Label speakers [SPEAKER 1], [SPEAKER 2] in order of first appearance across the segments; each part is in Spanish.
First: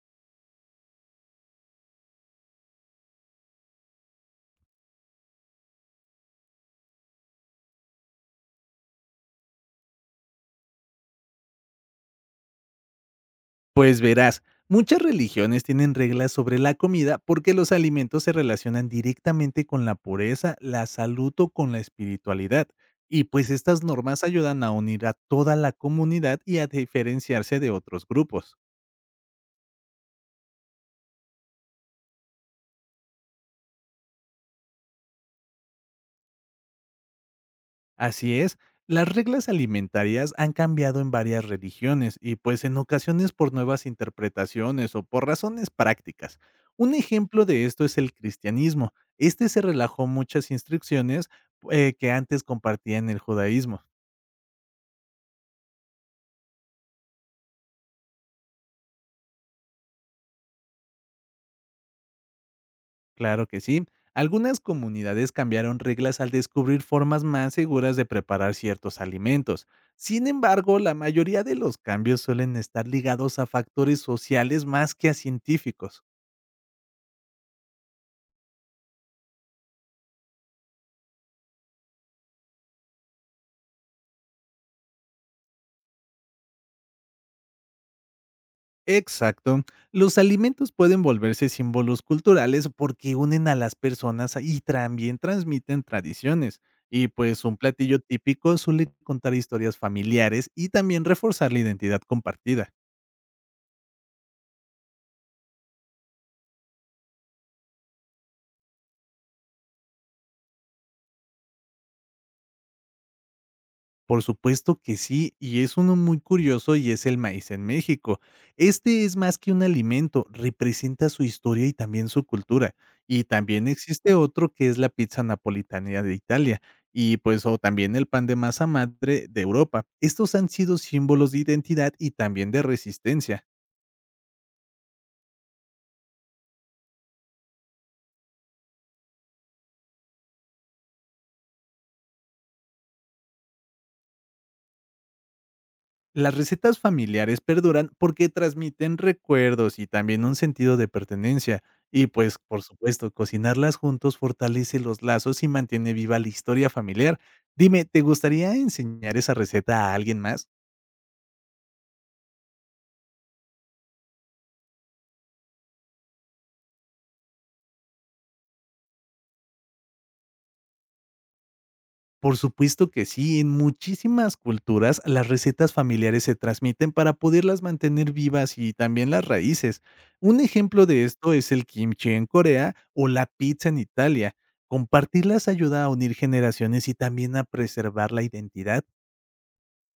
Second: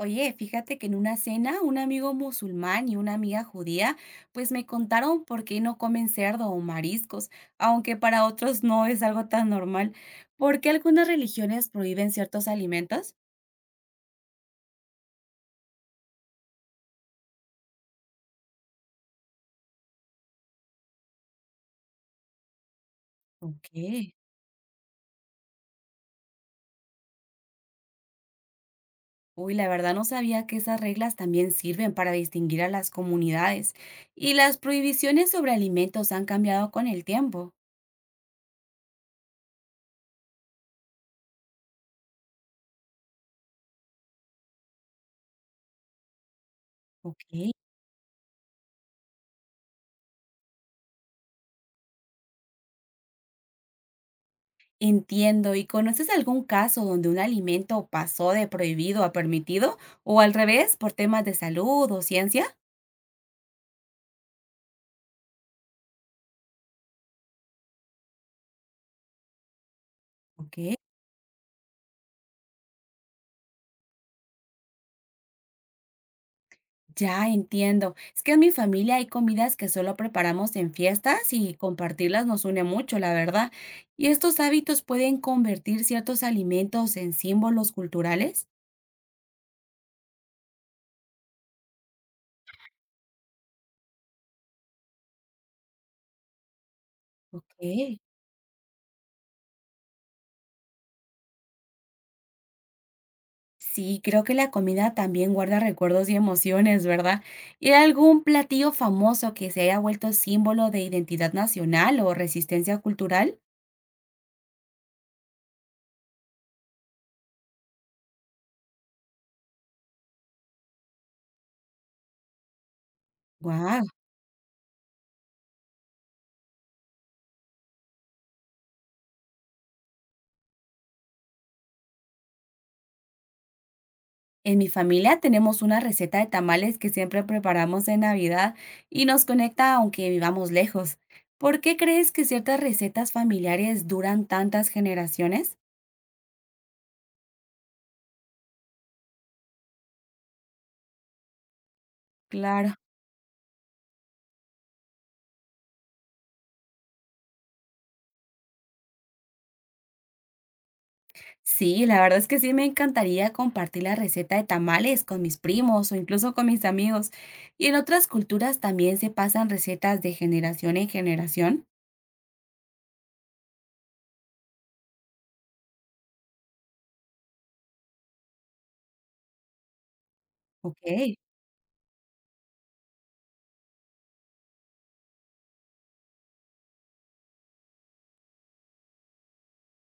[SPEAKER 1] Oye, fíjate que en una cena un amigo musulmán y una amiga judía pues me contaron por qué no comen cerdo o mariscos, aunque para otros no es algo tan normal. ¿Por qué algunas religiones prohíben ciertos alimentos?
[SPEAKER 2] Pues verás, muchas religiones tienen reglas sobre la comida porque los alimentos se relacionan directamente con la pureza, la salud o con la espiritualidad. Y pues
[SPEAKER 1] Ok.
[SPEAKER 2] estas normas ayudan a unir a toda la comunidad y a diferenciarse de otros grupos.
[SPEAKER 1] Uy, la verdad no sabía que esas reglas también sirven para distinguir a las comunidades. ¿Y las prohibiciones sobre alimentos han cambiado con el tiempo?
[SPEAKER 2] Así es, las reglas alimentarias han cambiado en varias religiones y pues en ocasiones por nuevas interpretaciones o por razones prácticas. Un
[SPEAKER 1] Ok.
[SPEAKER 2] ejemplo de esto es el cristianismo. Este se relajó muchas instrucciones que antes compartían el judaísmo.
[SPEAKER 1] Entiendo. ¿Y conoces algún caso donde un alimento pasó de prohibido a permitido o al revés por temas de salud o ciencia?
[SPEAKER 2] Claro que sí. Algunas comunidades cambiaron reglas al descubrir formas más seguras de preparar ciertos alimentos. Sin
[SPEAKER 1] Ok.
[SPEAKER 2] embargo, la mayoría de los cambios suelen estar ligados a factores sociales más que a científicos.
[SPEAKER 1] Ya entiendo. Es que en mi familia hay comidas que solo preparamos en fiestas y compartirlas nos une mucho, la verdad. ¿Y estos hábitos pueden convertir ciertos alimentos en símbolos culturales?
[SPEAKER 2] Exacto. Los alimentos pueden volverse símbolos culturales porque unen a las personas y también transmiten tradiciones. Y pues
[SPEAKER 1] Ok.
[SPEAKER 2] un platillo típico suele contar historias familiares y también reforzar la identidad compartida.
[SPEAKER 1] Sí, creo que la comida también guarda recuerdos y emociones, ¿verdad? ¿Y hay algún platillo famoso que se haya vuelto símbolo de identidad nacional o resistencia cultural?
[SPEAKER 2] Por supuesto que sí, y es uno muy curioso y es el maíz en México. Este es más que un alimento, representa su historia y también su cultura. Y también
[SPEAKER 1] ¡Guau!
[SPEAKER 2] existe otro que es la pizza napolitana de Italia y pues o también el pan de masa madre de Europa. Estos han sido símbolos de identidad y también de resistencia.
[SPEAKER 1] En mi familia tenemos una receta de tamales que siempre preparamos en Navidad y nos conecta aunque vivamos lejos. ¿Por qué crees que ciertas recetas familiares duran tantas generaciones?
[SPEAKER 2] Las recetas familiares perduran porque transmiten recuerdos y también un sentido de pertenencia. Y pues, por
[SPEAKER 1] Claro.
[SPEAKER 2] supuesto, cocinarlas juntos fortalece los lazos y mantiene viva la historia familiar. Dime, ¿te gustaría enseñar esa receta a alguien más?
[SPEAKER 1] Sí, la verdad es que sí me encantaría compartir la receta de tamales con mis primos o incluso con mis amigos. Y en otras culturas también se pasan recetas de generación en generación.
[SPEAKER 2] Por supuesto que sí, en muchísimas culturas las recetas familiares se transmiten para poderlas mantener vivas y también las raíces. Un ejemplo de
[SPEAKER 1] Ok.
[SPEAKER 2] esto es el kimchi en Corea o la pizza en Italia. Compartirlas ayuda a unir generaciones y también a preservar la identidad.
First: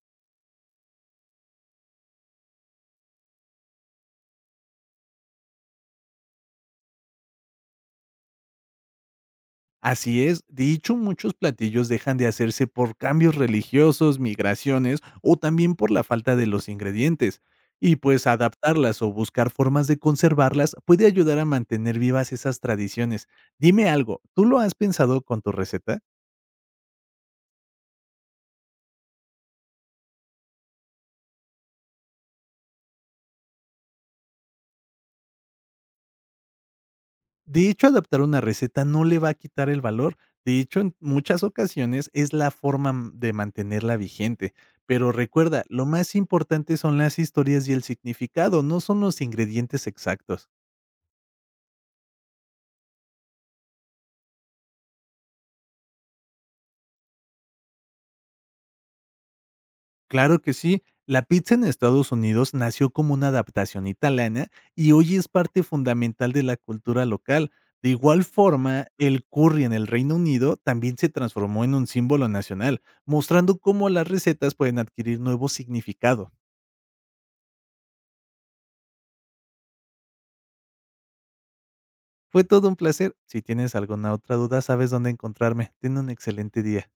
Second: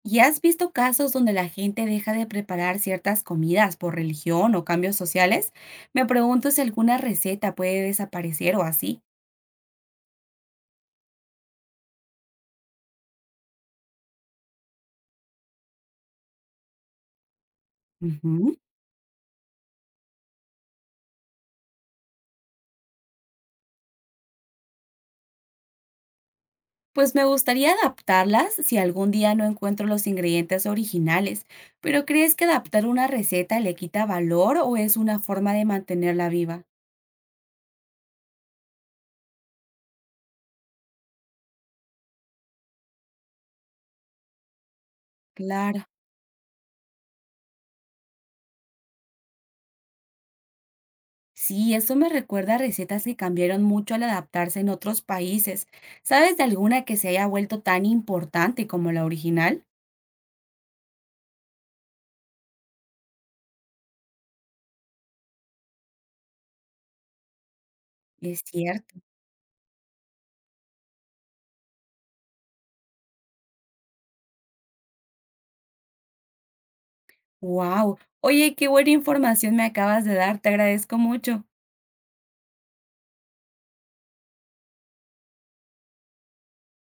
[SPEAKER 1] ¿Y has visto casos donde la gente deja de preparar ciertas comidas por religión o cambios sociales? Me pregunto si alguna receta puede desaparecer o así.
[SPEAKER 2] Así es, de hecho muchos platillos dejan de hacerse por cambios religiosos, migraciones o también por la falta de los ingredientes. Y pues
[SPEAKER 1] Ujú.
[SPEAKER 2] adaptarlas o buscar formas de conservarlas puede ayudar a mantener vivas esas tradiciones. Dime algo, ¿tú lo has pensado con tu receta?
[SPEAKER 1] Pues me gustaría adaptarlas si algún día no encuentro los ingredientes originales, pero ¿crees que adaptar una receta le quita valor o es una forma de mantenerla viva?
[SPEAKER 2] De hecho, adaptar una receta no le va a quitar el valor. De hecho, en muchas ocasiones es la forma de mantenerla vigente. Pero recuerda,
[SPEAKER 1] Claro,
[SPEAKER 2] lo más importante son las historias y el significado, no son los ingredientes exactos.
[SPEAKER 1] sí, eso me recuerda a recetas que cambiaron mucho al adaptarse en otros países. ¿Sabes de alguna que se haya vuelto tan importante como la original?
[SPEAKER 2] Claro que sí. La pizza en Estados Unidos nació como una adaptación italiana y hoy es parte fundamental de la cultura local. De igual
[SPEAKER 1] Es
[SPEAKER 2] forma,
[SPEAKER 1] cierto.
[SPEAKER 2] el curry en el Reino Unido también se transformó en un símbolo nacional, mostrando cómo las recetas pueden adquirir nuevo significado.
[SPEAKER 1] Wow. Oye, qué buena información me acabas de dar, te agradezco mucho.
[SPEAKER 2] Fue todo un placer. Si tienes alguna otra duda, sabes dónde encontrarme. Ten un excelente día.